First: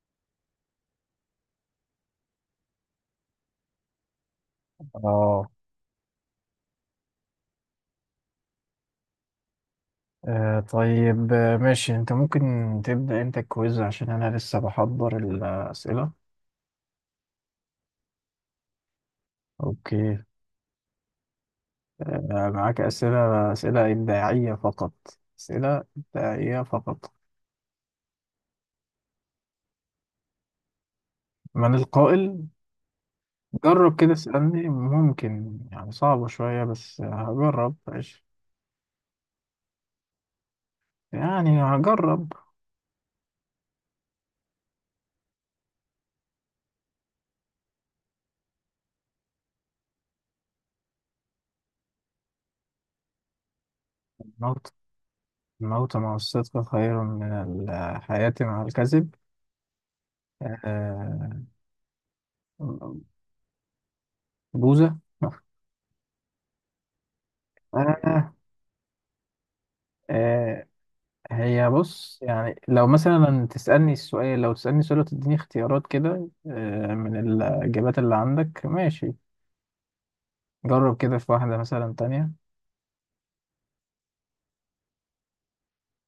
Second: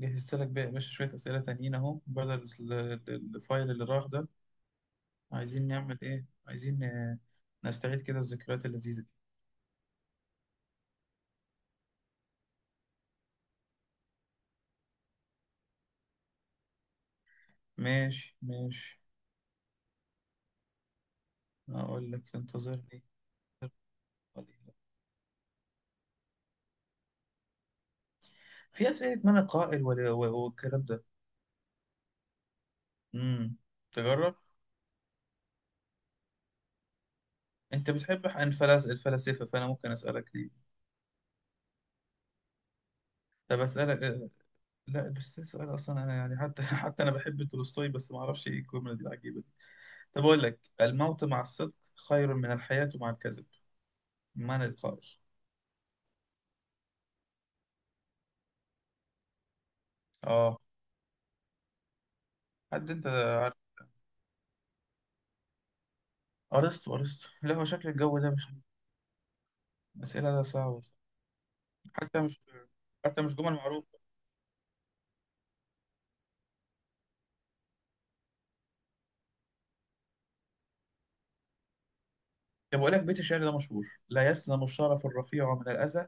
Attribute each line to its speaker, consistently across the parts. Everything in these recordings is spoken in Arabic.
Speaker 1: جهزت لك بقى يا باشا شوية أسئلة تانيين أهو بدل الفايل اللي راح ده.
Speaker 2: اه.
Speaker 1: عايزين نعمل إيه؟ عايزين نستعيد كده الذكريات اللذيذة دي.
Speaker 2: طيب، ماشي. انت ممكن تبدأ انت الكويز عشان انا لسه بحضر الأسئلة.
Speaker 1: ماشي ماشي.
Speaker 2: اوكي.
Speaker 1: أقول لك
Speaker 2: معاك
Speaker 1: انتظرني
Speaker 2: أسئلة إبداعية
Speaker 1: قليلا.
Speaker 2: فقط. أسئلة إبداعية فقط.
Speaker 1: في أسئلة من القائل، والكلام ده.
Speaker 2: من القائل.
Speaker 1: امم
Speaker 2: جرب كده
Speaker 1: تجرب.
Speaker 2: اسألني، ممكن يعني صعبة شوية بس هجرب.
Speaker 1: أنت
Speaker 2: ماشي.
Speaker 1: بتحب عن الفلاسفة، فأنا ممكن أسألك دي.
Speaker 2: يعني هجرب.
Speaker 1: طب أسألك. لا، بس ده سؤال أصلا، أنا يعني حتى حتى أنا بحب تولستوي، بس ما أعرفش إيه الجملة دي العجيبة دي. طب أقول لك: الموت مع الصدق خير من الحياة مع الكذب. ما
Speaker 2: الموت
Speaker 1: نتقاش.
Speaker 2: الموت مع الصدق خير من الحياة مع الكذب.
Speaker 1: اه.
Speaker 2: آه،
Speaker 1: حد انت عارف؟
Speaker 2: بوذا.
Speaker 1: ارسطو، ارسطو. لا، هو شكل الجو ده
Speaker 2: آه.
Speaker 1: مش الاسئله ده
Speaker 2: آه.
Speaker 1: صعبه.
Speaker 2: هي بص،
Speaker 1: حتى مش
Speaker 2: يعني لو
Speaker 1: حتى مش
Speaker 2: مثلا
Speaker 1: جمل
Speaker 2: تسألني
Speaker 1: معروفه.
Speaker 2: السؤال لو تسألني سؤال وتديني اختيارات كده. من الإجابات اللي عندك. ماشي. جرب كده في واحدة مثلا تانية.
Speaker 1: طب بقول لك بيت الشعر ده مشهور: لا يسلم الشرف الرفيع من الاذى،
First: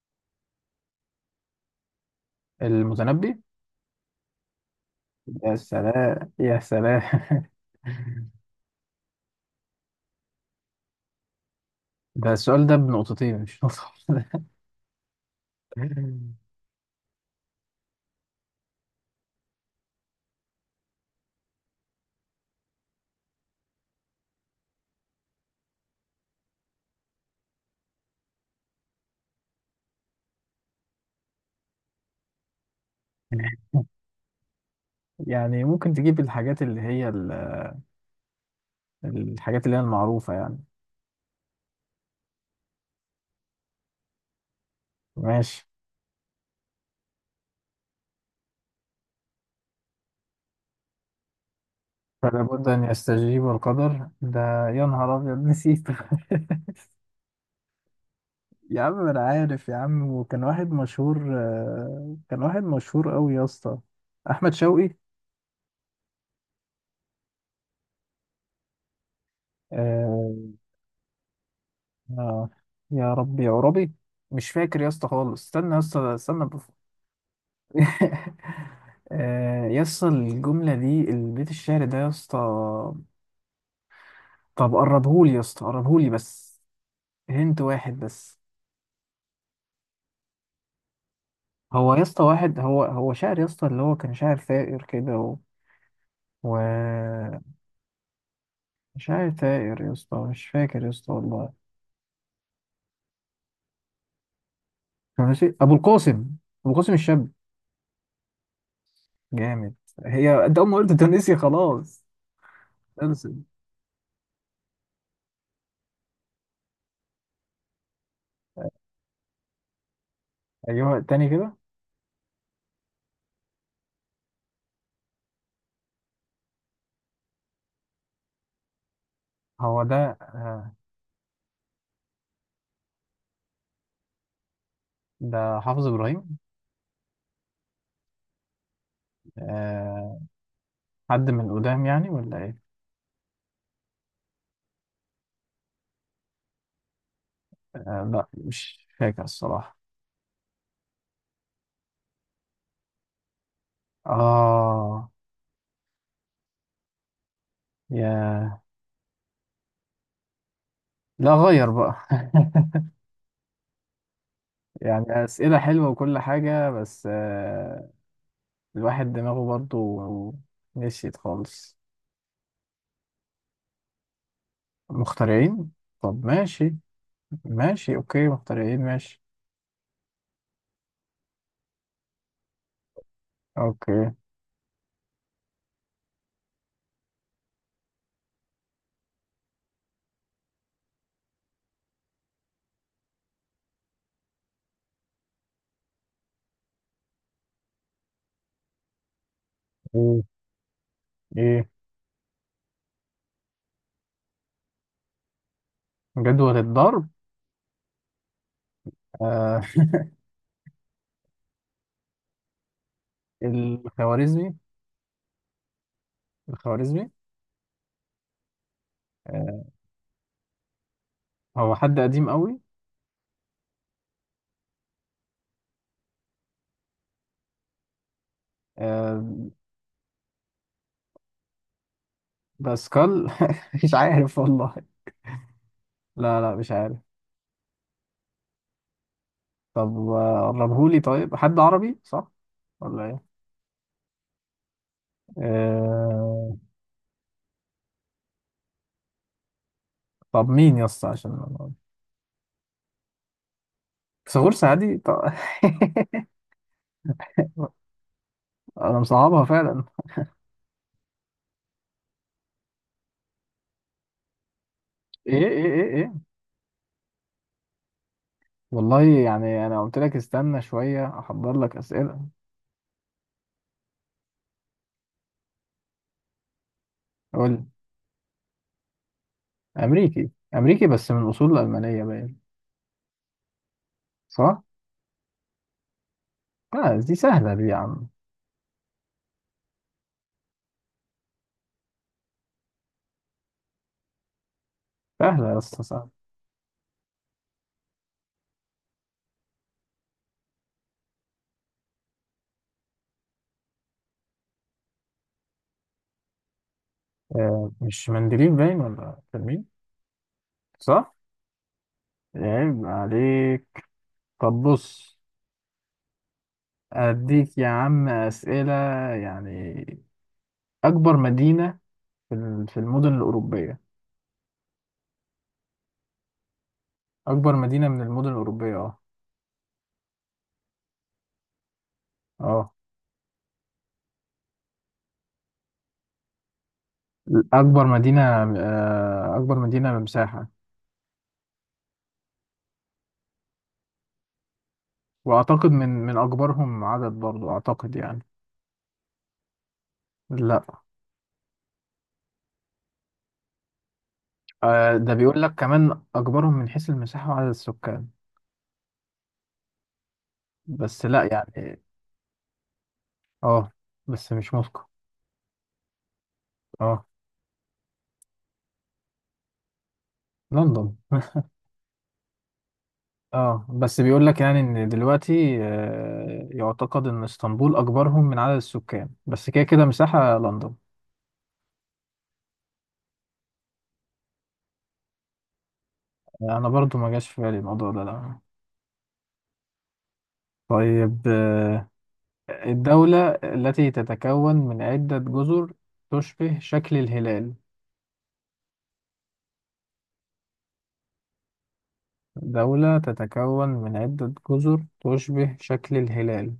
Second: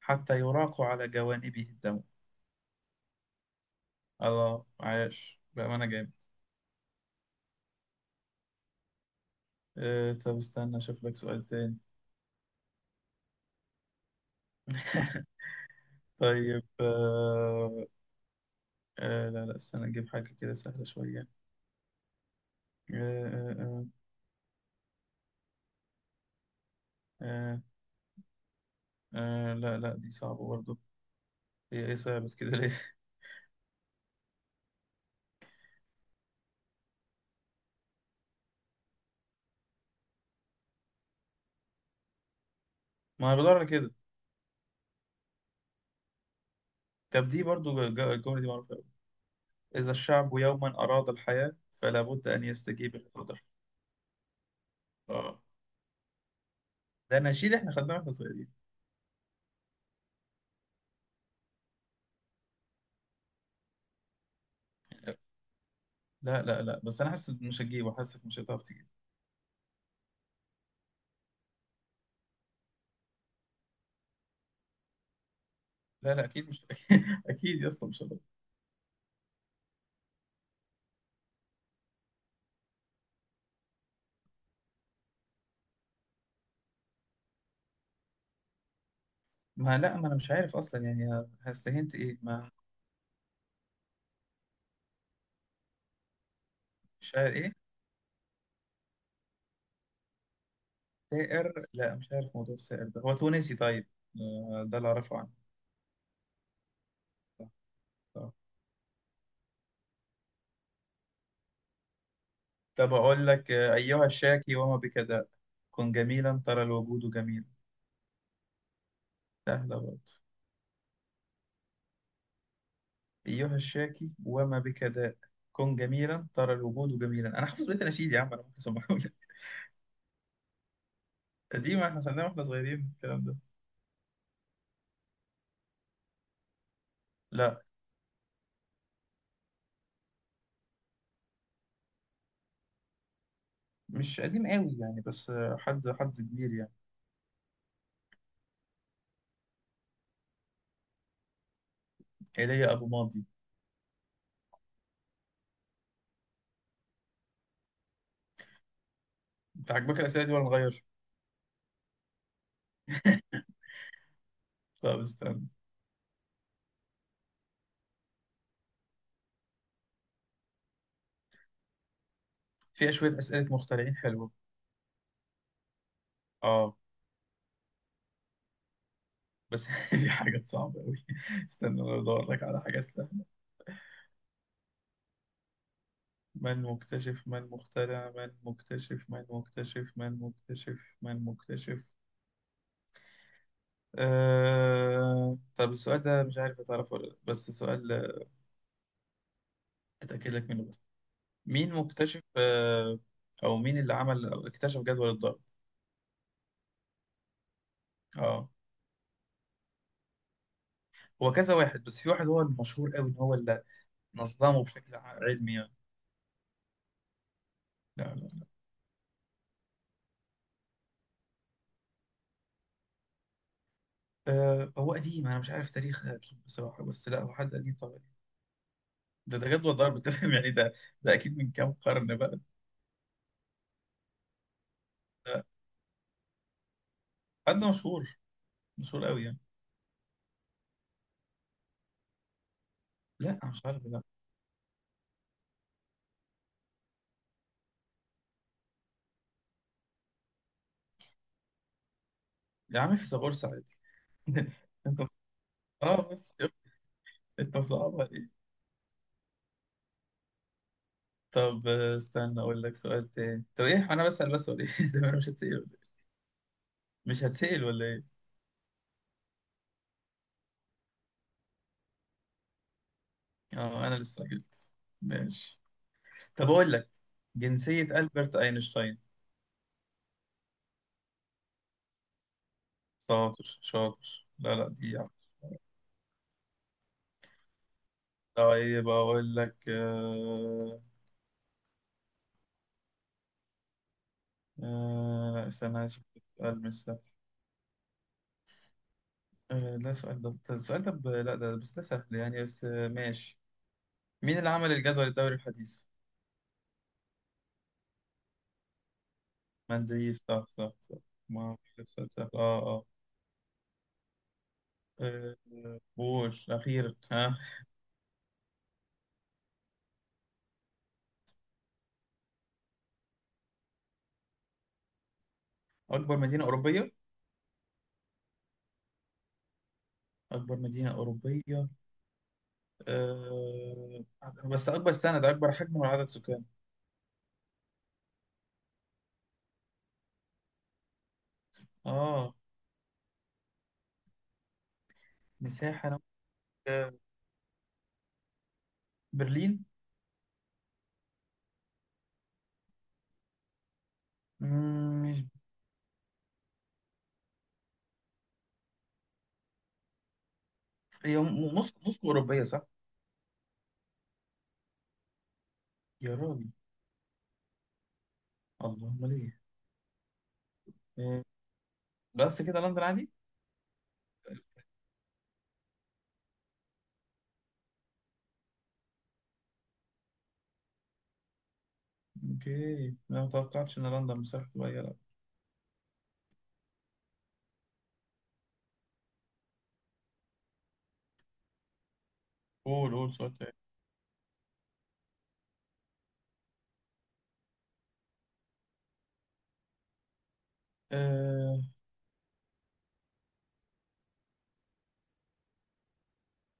Speaker 1: حتى يراق على جوانبه الدم.
Speaker 2: المتنبي.
Speaker 1: الله، عاش
Speaker 2: يا
Speaker 1: بامانه، جامد.
Speaker 2: سلام يا سلام.
Speaker 1: طب استنى اشوف لك سؤال تاني.
Speaker 2: ده السؤال ده بنقطتين مش نقطة واحدة.
Speaker 1: طيب. لا لا، استنى نجيب حاجة كده سهلة شوية آه آه آه آه لا لا، دي صعبة برضه. هي ايه صعبت كده ليه؟
Speaker 2: يعني ممكن تجيب الحاجات اللي هي المعروفة يعني.
Speaker 1: ما أنا بدور على كده.
Speaker 2: ماشي.
Speaker 1: طب دي برضو الجملة دي معروفة أوي: إذا الشعب يوما أراد الحياة، فلا بد
Speaker 2: فلا
Speaker 1: أن
Speaker 2: بد أن
Speaker 1: يستجيب القدر.
Speaker 2: يستجيب القدر ده. يا نهار أبيض
Speaker 1: آه.
Speaker 2: نسيت.
Speaker 1: ده نشيد إحنا خدناه وإحنا صغيرين.
Speaker 2: يا عم انا عارف يا عم، وكان واحد مشهور، كان واحد مشهور قوي يا اسطى. احمد شوقي.
Speaker 1: لا لا لا، بس أنا حاسس مش هتجيبه، حاسسك مش هتعرف تجيبه.
Speaker 2: آه. آه، يا ربي يا ربي. مش فاكر يا اسطى خالص، استنى يا
Speaker 1: لا
Speaker 2: اسطى،
Speaker 1: لا،
Speaker 2: استنى
Speaker 1: أكيد مش.
Speaker 2: بف...
Speaker 1: أكيد يا اسطى مش هتعرف.
Speaker 2: آه يا اسطى، الجملة دي البيت الشعر ده يا اسطى. طب قربهولي يا اسطى، قربهولي بس. هنت واحد بس.
Speaker 1: ما لا، ما أنا مش عارف أصلا يعني
Speaker 2: هو
Speaker 1: هستهنت
Speaker 2: يا
Speaker 1: إيه
Speaker 2: اسطى
Speaker 1: ما.
Speaker 2: واحد، هو شاعر يا اسطى، اللي هو كان شاعر ثائر كده و... و...
Speaker 1: مش عارف إيه.
Speaker 2: شاعر ثائر يا اسطى، مش فاكر يا اسطى والله.
Speaker 1: سائر؟ لا، مش عارف موضوع السائر ده. هو تونسي، طيب. ده اللي أعرفه عنه.
Speaker 2: ماشي. ابو القاسم الشاب.
Speaker 1: صح، صح.
Speaker 2: جامد. هي انت اول ما قلت تونسي خلاص.
Speaker 1: طب أقول
Speaker 2: خلصت.
Speaker 1: لك أيها الشاكي وما بكداء، كن جميلا ترى الوجود جميل. سهلة برضه.
Speaker 2: ايوه، تاني كده.
Speaker 1: أيها الشاكي وما بك داء، كن جميلا ترى الوجود جميلا. أنا حافظ بيت الأناشيد يا عم، أنا ممكن أسمعه لك.
Speaker 2: هو ده. آه،
Speaker 1: قديم، إحنا خدناه وإحنا صغيرين الكلام ده.
Speaker 2: ده حافظ ابراهيم.
Speaker 1: لا.
Speaker 2: آه، حد من قدام يعني ولا ايه؟
Speaker 1: مش قديم قوي يعني، بس حد كبير يعني.
Speaker 2: لا، مش فاكر الصراحه.
Speaker 1: إيليا أبو ماضي.
Speaker 2: اه. يا.
Speaker 1: أنت عاجبك الأسئلة دي ولا نغير؟
Speaker 2: لا، غير بقى.
Speaker 1: طب
Speaker 2: يعني
Speaker 1: استنى،
Speaker 2: اسئله حلوه وكل حاجه بس. الواحد دماغه برضو نسيت خالص.
Speaker 1: فيها شوية أسئلة مخترعين حلوة.
Speaker 2: مخترعين. طب ماشي.
Speaker 1: آه
Speaker 2: ماشي اوكي، مخترعين ماشي.
Speaker 1: بس دي حاجات صعبة أوي. استنى أنا أدور لك على حاجات سهلة.
Speaker 2: اوكي.
Speaker 1: من مكتشف، من مخترع، من مكتشف، من مكتشف، من مكتشف، من مكتشف. طب السؤال ده مش عارف هتعرفه ولا لأ، بس سؤال
Speaker 2: ايه
Speaker 1: أتأكد لك منه بس.
Speaker 2: ايه.
Speaker 1: مين مكتشف أو مين اللي عمل أو اكتشف جدول الضرب؟
Speaker 2: جدول الضرب.
Speaker 1: اه.
Speaker 2: آه.
Speaker 1: هو كذا واحد، بس في واحد هو المشهور قوي إن هو اللي
Speaker 2: الخوارزمي.
Speaker 1: نظمه بشكل علمي يعني.
Speaker 2: الخوارزمي.
Speaker 1: لا لا لا.
Speaker 2: آه، هو حد قديم قوي.
Speaker 1: هو قديم، أنا مش عارف تاريخ أكيد بصراحة، بس لا، هو حد قديم طبعا. ده
Speaker 2: آه.
Speaker 1: ده جدول ضرب، أنت فاهم يعني ده. ده أكيد من كام قرن بقى.
Speaker 2: باسكال. مش عارف والله.
Speaker 1: ده
Speaker 2: لا لا، مش عارف.
Speaker 1: حد مشهور، مشهور قوي يعني.
Speaker 2: طب قربهولي، طيب حد عربي صح ولا ايه؟
Speaker 1: لا، مش عارف، لا.
Speaker 2: آه. طب مين يا اسطى، عشان أنا-
Speaker 1: يا عم، فيثاغورس عادي.
Speaker 2: بيثاغورس عادي
Speaker 1: انت،
Speaker 2: طب.
Speaker 1: اه بس شوف، انت صعب.
Speaker 2: انا مصعبها فعلا.
Speaker 1: طب استنى اقول لك سؤال تاني. طب ايه، انا بسأل بس ولا ايه؟ ده انا مش
Speaker 2: ايه
Speaker 1: هتسأل ولا
Speaker 2: ايه
Speaker 1: إيه؟
Speaker 2: ايه ايه.
Speaker 1: مش هتسأل ولا ايه.
Speaker 2: والله يعني انا قلت لك استنى شويه احضر لك اسئله.
Speaker 1: اه، انا اللي استعجلت. ماشي. طب اقول لك:
Speaker 2: قول لي.
Speaker 1: جنسية ألبرت أينشتاين.
Speaker 2: امريكي امريكي بس من اصول المانيه باين.
Speaker 1: شاطر شاطر. لا
Speaker 2: صح؟
Speaker 1: لا، دي يعني.
Speaker 2: لا دي سهلة دي يا عم.
Speaker 1: طيب اقول لك.
Speaker 2: سهلة يا اسطى
Speaker 1: استنى أشوف
Speaker 2: سهلة.
Speaker 1: لك سؤال مش سهل. لا، سؤال ده السؤال ده لا، ده بس ده سهل يعني، بس ماشي. مين اللي عمل الجدول الدوري الحديث؟
Speaker 2: آه مش مندليف باين، ولا كان مين؟
Speaker 1: مندليف، صح صح صح.
Speaker 2: صح؟
Speaker 1: ما هو سؤال سهل، اه
Speaker 2: عيب
Speaker 1: اه.
Speaker 2: عليك. طب بص،
Speaker 1: آه، قول أخيرا ها.
Speaker 2: أديك يا عم أسئلة يعني. أكبر مدينة في المدن الأوروبية.
Speaker 1: أكبر مدينة أوروبية.
Speaker 2: أكبر مدينة من المدن الأوروبية أه.
Speaker 1: أكبر مدينة أوروبية.
Speaker 2: أه.
Speaker 1: أه... بس أكبر سنة ده أكبر حجم ولا عدد سكان؟
Speaker 2: أكبر مدينة. آه أكبر مدينة مساحة.
Speaker 1: آه
Speaker 2: وأعتقد
Speaker 1: مساحة
Speaker 2: من
Speaker 1: أنا.
Speaker 2: من أكبرهم
Speaker 1: أه...
Speaker 2: عدد برضو، أعتقد يعني.
Speaker 1: برلين.
Speaker 2: لا. ده
Speaker 1: مش
Speaker 2: بيقول لك كمان أكبرهم من حيث المساحة وعدد السكان. بس
Speaker 1: هي
Speaker 2: لا
Speaker 1: م- موسكو،
Speaker 2: يعني.
Speaker 1: موسكو أوروبية صح؟
Speaker 2: اه بس مش موسكو.
Speaker 1: يا راجل،
Speaker 2: اه
Speaker 1: اللهم ليه.
Speaker 2: لندن.
Speaker 1: أه... بس كده لندن عادي؟
Speaker 2: اه بس بيقول لك يعني ان دلوقتي يعتقد ان اسطنبول اكبرهم من عدد السكان، بس كده كده مساحة لندن.
Speaker 1: أوكي، أنا متوقعتش إن لندن مساحة صغيرة، لا.
Speaker 2: انا برضو ما جاش في بالي الموضوع ده لا. طيب.
Speaker 1: قول قول
Speaker 2: الدولة
Speaker 1: سؤال تاني.
Speaker 2: التي تتكون من عدة جزر تشبه شكل الهلال.
Speaker 1: أه...
Speaker 2: دولة تتكون من عدة جزر تشبه شكل الهلال.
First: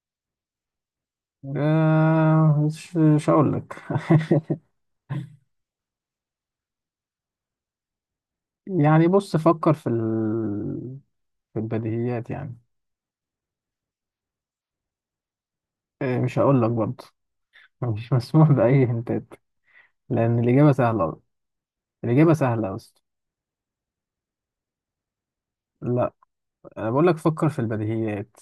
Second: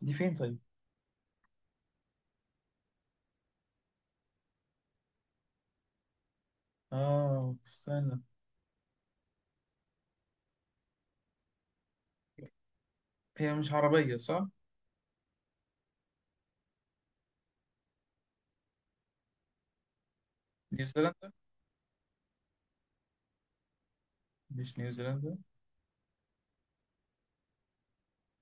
Speaker 1: دي فين طيب؟
Speaker 2: آه، مش هقول لك.
Speaker 1: استنى.
Speaker 2: يعني بص فكر في ال... في البديهيات يعني.
Speaker 1: هي مش عربية صح؟
Speaker 2: إيه، مش هقول لك برضه. مش مسموح بأي هنتات، لأن الإجابة سهلة أوي.
Speaker 1: نيوزيلندا؟
Speaker 2: الإجابة سهلة أصلا.
Speaker 1: مش نيوزيلندا.
Speaker 2: لا. أنا بقول لك فكر في البديهيات.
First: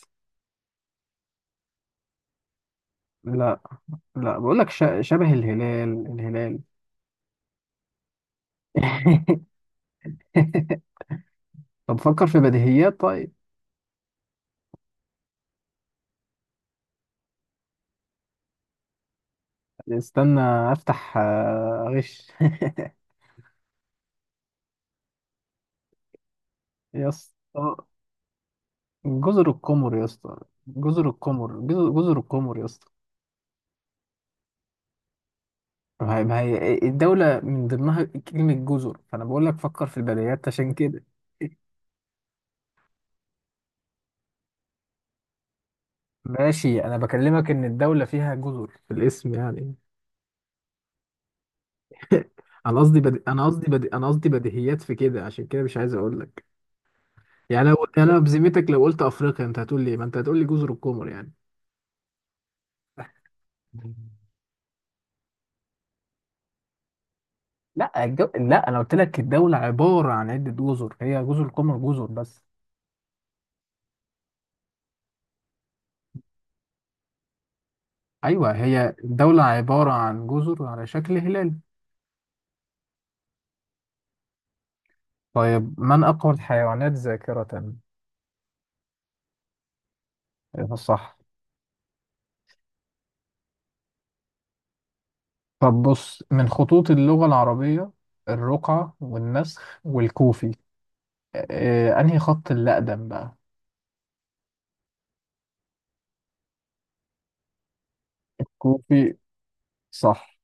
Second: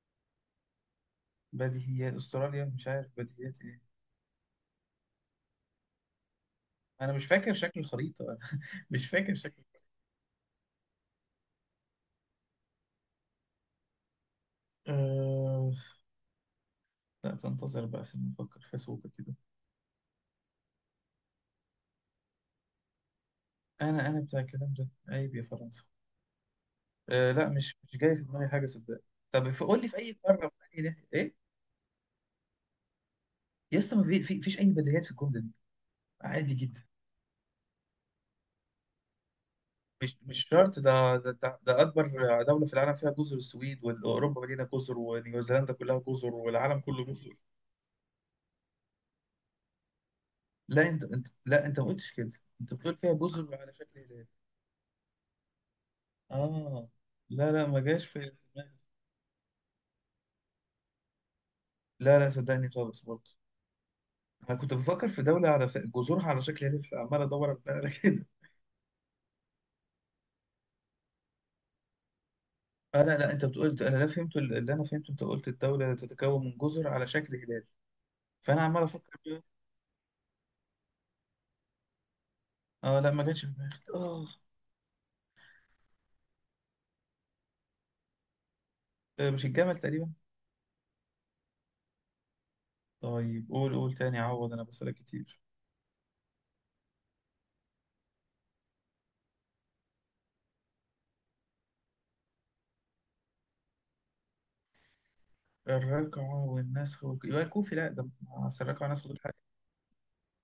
Speaker 1: بديهيات استراليا، مش عارف بديهيات
Speaker 2: لا
Speaker 1: ايه.
Speaker 2: لا، بقول لك ش... شبه الهلال الهلال.
Speaker 1: انا مش فاكر شكل الخريطه. مش فاكر شكل.
Speaker 2: طب فكر في بديهيات طيب.
Speaker 1: أه... لا، تنتظر بقى عشان نفكر في سوق كده.
Speaker 2: استنى أفتح غش.
Speaker 1: انا بتاع الكلام ده، عيب يا فرنسا.
Speaker 2: يا
Speaker 1: لا، مش
Speaker 2: اسطى
Speaker 1: مش جاي في دماغي حاجه صدق.
Speaker 2: جزر
Speaker 1: طب قول لي
Speaker 2: القمر
Speaker 1: في
Speaker 2: يا
Speaker 1: اي
Speaker 2: اسطى.
Speaker 1: قاره، في أي
Speaker 2: جزر
Speaker 1: ايه.
Speaker 2: القمر، جزر القمر يا اسطى.
Speaker 1: يا اسطى، ما في فيش اي بديهيات في الجمله دي.
Speaker 2: ما
Speaker 1: عادي
Speaker 2: هي
Speaker 1: جدا.
Speaker 2: الدولة من ضمنها كلمة جزر، فأنا بقول لك فكر في
Speaker 1: مش
Speaker 2: البديهيات
Speaker 1: مش
Speaker 2: عشان
Speaker 1: شرط
Speaker 2: كده.
Speaker 1: ده ده اكبر دوله في العالم فيها جزر. السويد واوروبا مدينه جزر، ونيوزيلندا كلها جزر، والعالم
Speaker 2: ماشي، أنا
Speaker 1: كله جزر.
Speaker 2: بكلمك إن الدولة فيها جزر في الاسم يعني.
Speaker 1: لا، انت ما قلتش كده. انت بتقول فيها جزر على شكل
Speaker 2: أنا
Speaker 1: هلال.
Speaker 2: قصدي بديهيات في كده عشان كده مش عايز أقول لك.
Speaker 1: اه لا لا،
Speaker 2: يعني لو
Speaker 1: ما جاش
Speaker 2: يعني أنا
Speaker 1: في
Speaker 2: بذمتك
Speaker 1: دماغي.
Speaker 2: لو قلت أفريقيا أنت هتقول لي إيه؟ ما أنت هتقول لي جزر القمر يعني.
Speaker 1: لا لا، صدقني خالص برضه. انا كنت بفكر في دولة على جذورها على شكل هيلف، عمال ادور على
Speaker 2: لا
Speaker 1: كده.
Speaker 2: لا أنا قلت لك الدولة عبارة عن عدة جزر هي جزر القمر، جزر بس.
Speaker 1: لا لا، انت بتقول. انا لا فهمت اللي انا فهمته انت قلت الدولة تتكون من جزر على شكل هلال.
Speaker 2: أيوه
Speaker 1: فانا عمال
Speaker 2: هي
Speaker 1: افكر
Speaker 2: الدولة
Speaker 1: بقى.
Speaker 2: عبارة عن جزر على شكل هلال.
Speaker 1: اه لا، ما جاتش في دماغي اه.
Speaker 2: طيب، من أقوى الحيوانات ذاكرة؟
Speaker 1: مش الجمل تقريبا.
Speaker 2: أيوة صح.
Speaker 1: طيب قول قول تاني، عوض انا بسألك كتير.
Speaker 2: طب بص، من خطوط اللغة العربية الرقعة والنسخ والكوفي، أنهي خط اللي أقدم بقى؟
Speaker 1: الركعة يبقى الكوفي، لا ده مع أصل الركعة والنسخ
Speaker 2: كوفي.
Speaker 1: دول حاجة.
Speaker 2: صح.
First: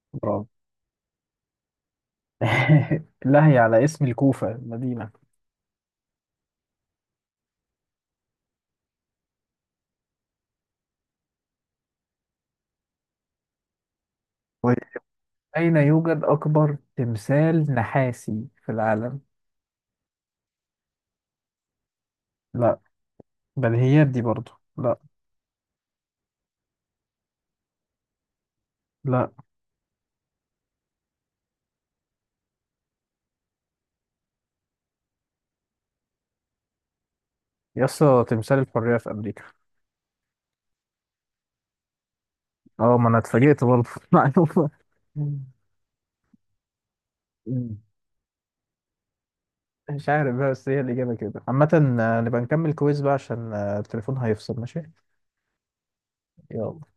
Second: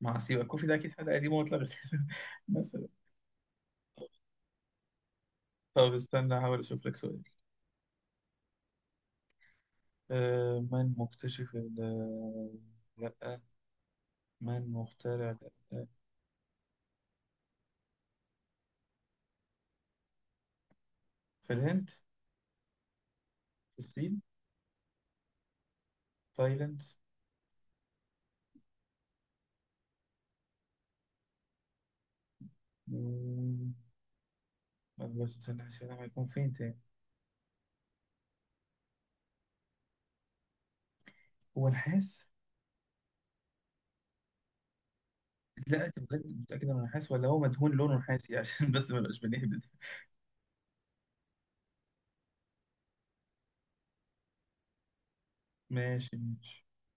Speaker 1: مع أصل، يبقى
Speaker 2: برافو.
Speaker 1: الكوفي ده أكيد حاجة قديمة واتلغت. مثلا.
Speaker 2: لهي على اسم الكوفة المدينة.
Speaker 1: طب استنى أحاول أشوف لك سؤال. من مكتشف لأ، من
Speaker 2: كويس.
Speaker 1: مخترع.
Speaker 2: أين
Speaker 1: لأ.
Speaker 2: يوجد أكبر تمثال نحاسي في العالم؟
Speaker 1: في الهند.
Speaker 2: لا، بديهيات
Speaker 1: الصين.
Speaker 2: دي برضو. لا
Speaker 1: تايلاند.
Speaker 2: لا.
Speaker 1: مم، بس استنى عشان أعرف هيكون فين تاني.
Speaker 2: يسطا تمثال الحرية في أمريكا.
Speaker 1: هو نحاس؟
Speaker 2: اه ما أنا اتفاجئت برضه. معلومة.
Speaker 1: لا، أنت متأكد متأكد إنه نحاس ولا هو مدهون
Speaker 2: مم.
Speaker 1: لونه نحاسي؟ عشان بس ما نبقاش بنهبد.
Speaker 2: مش عارف بقى، بس هي الإجابة كده عامة. نبقى نكمل كويز بقى عشان التليفون هيفصل ماشي.
Speaker 1: ماشي ماشي.
Speaker 2: يلا.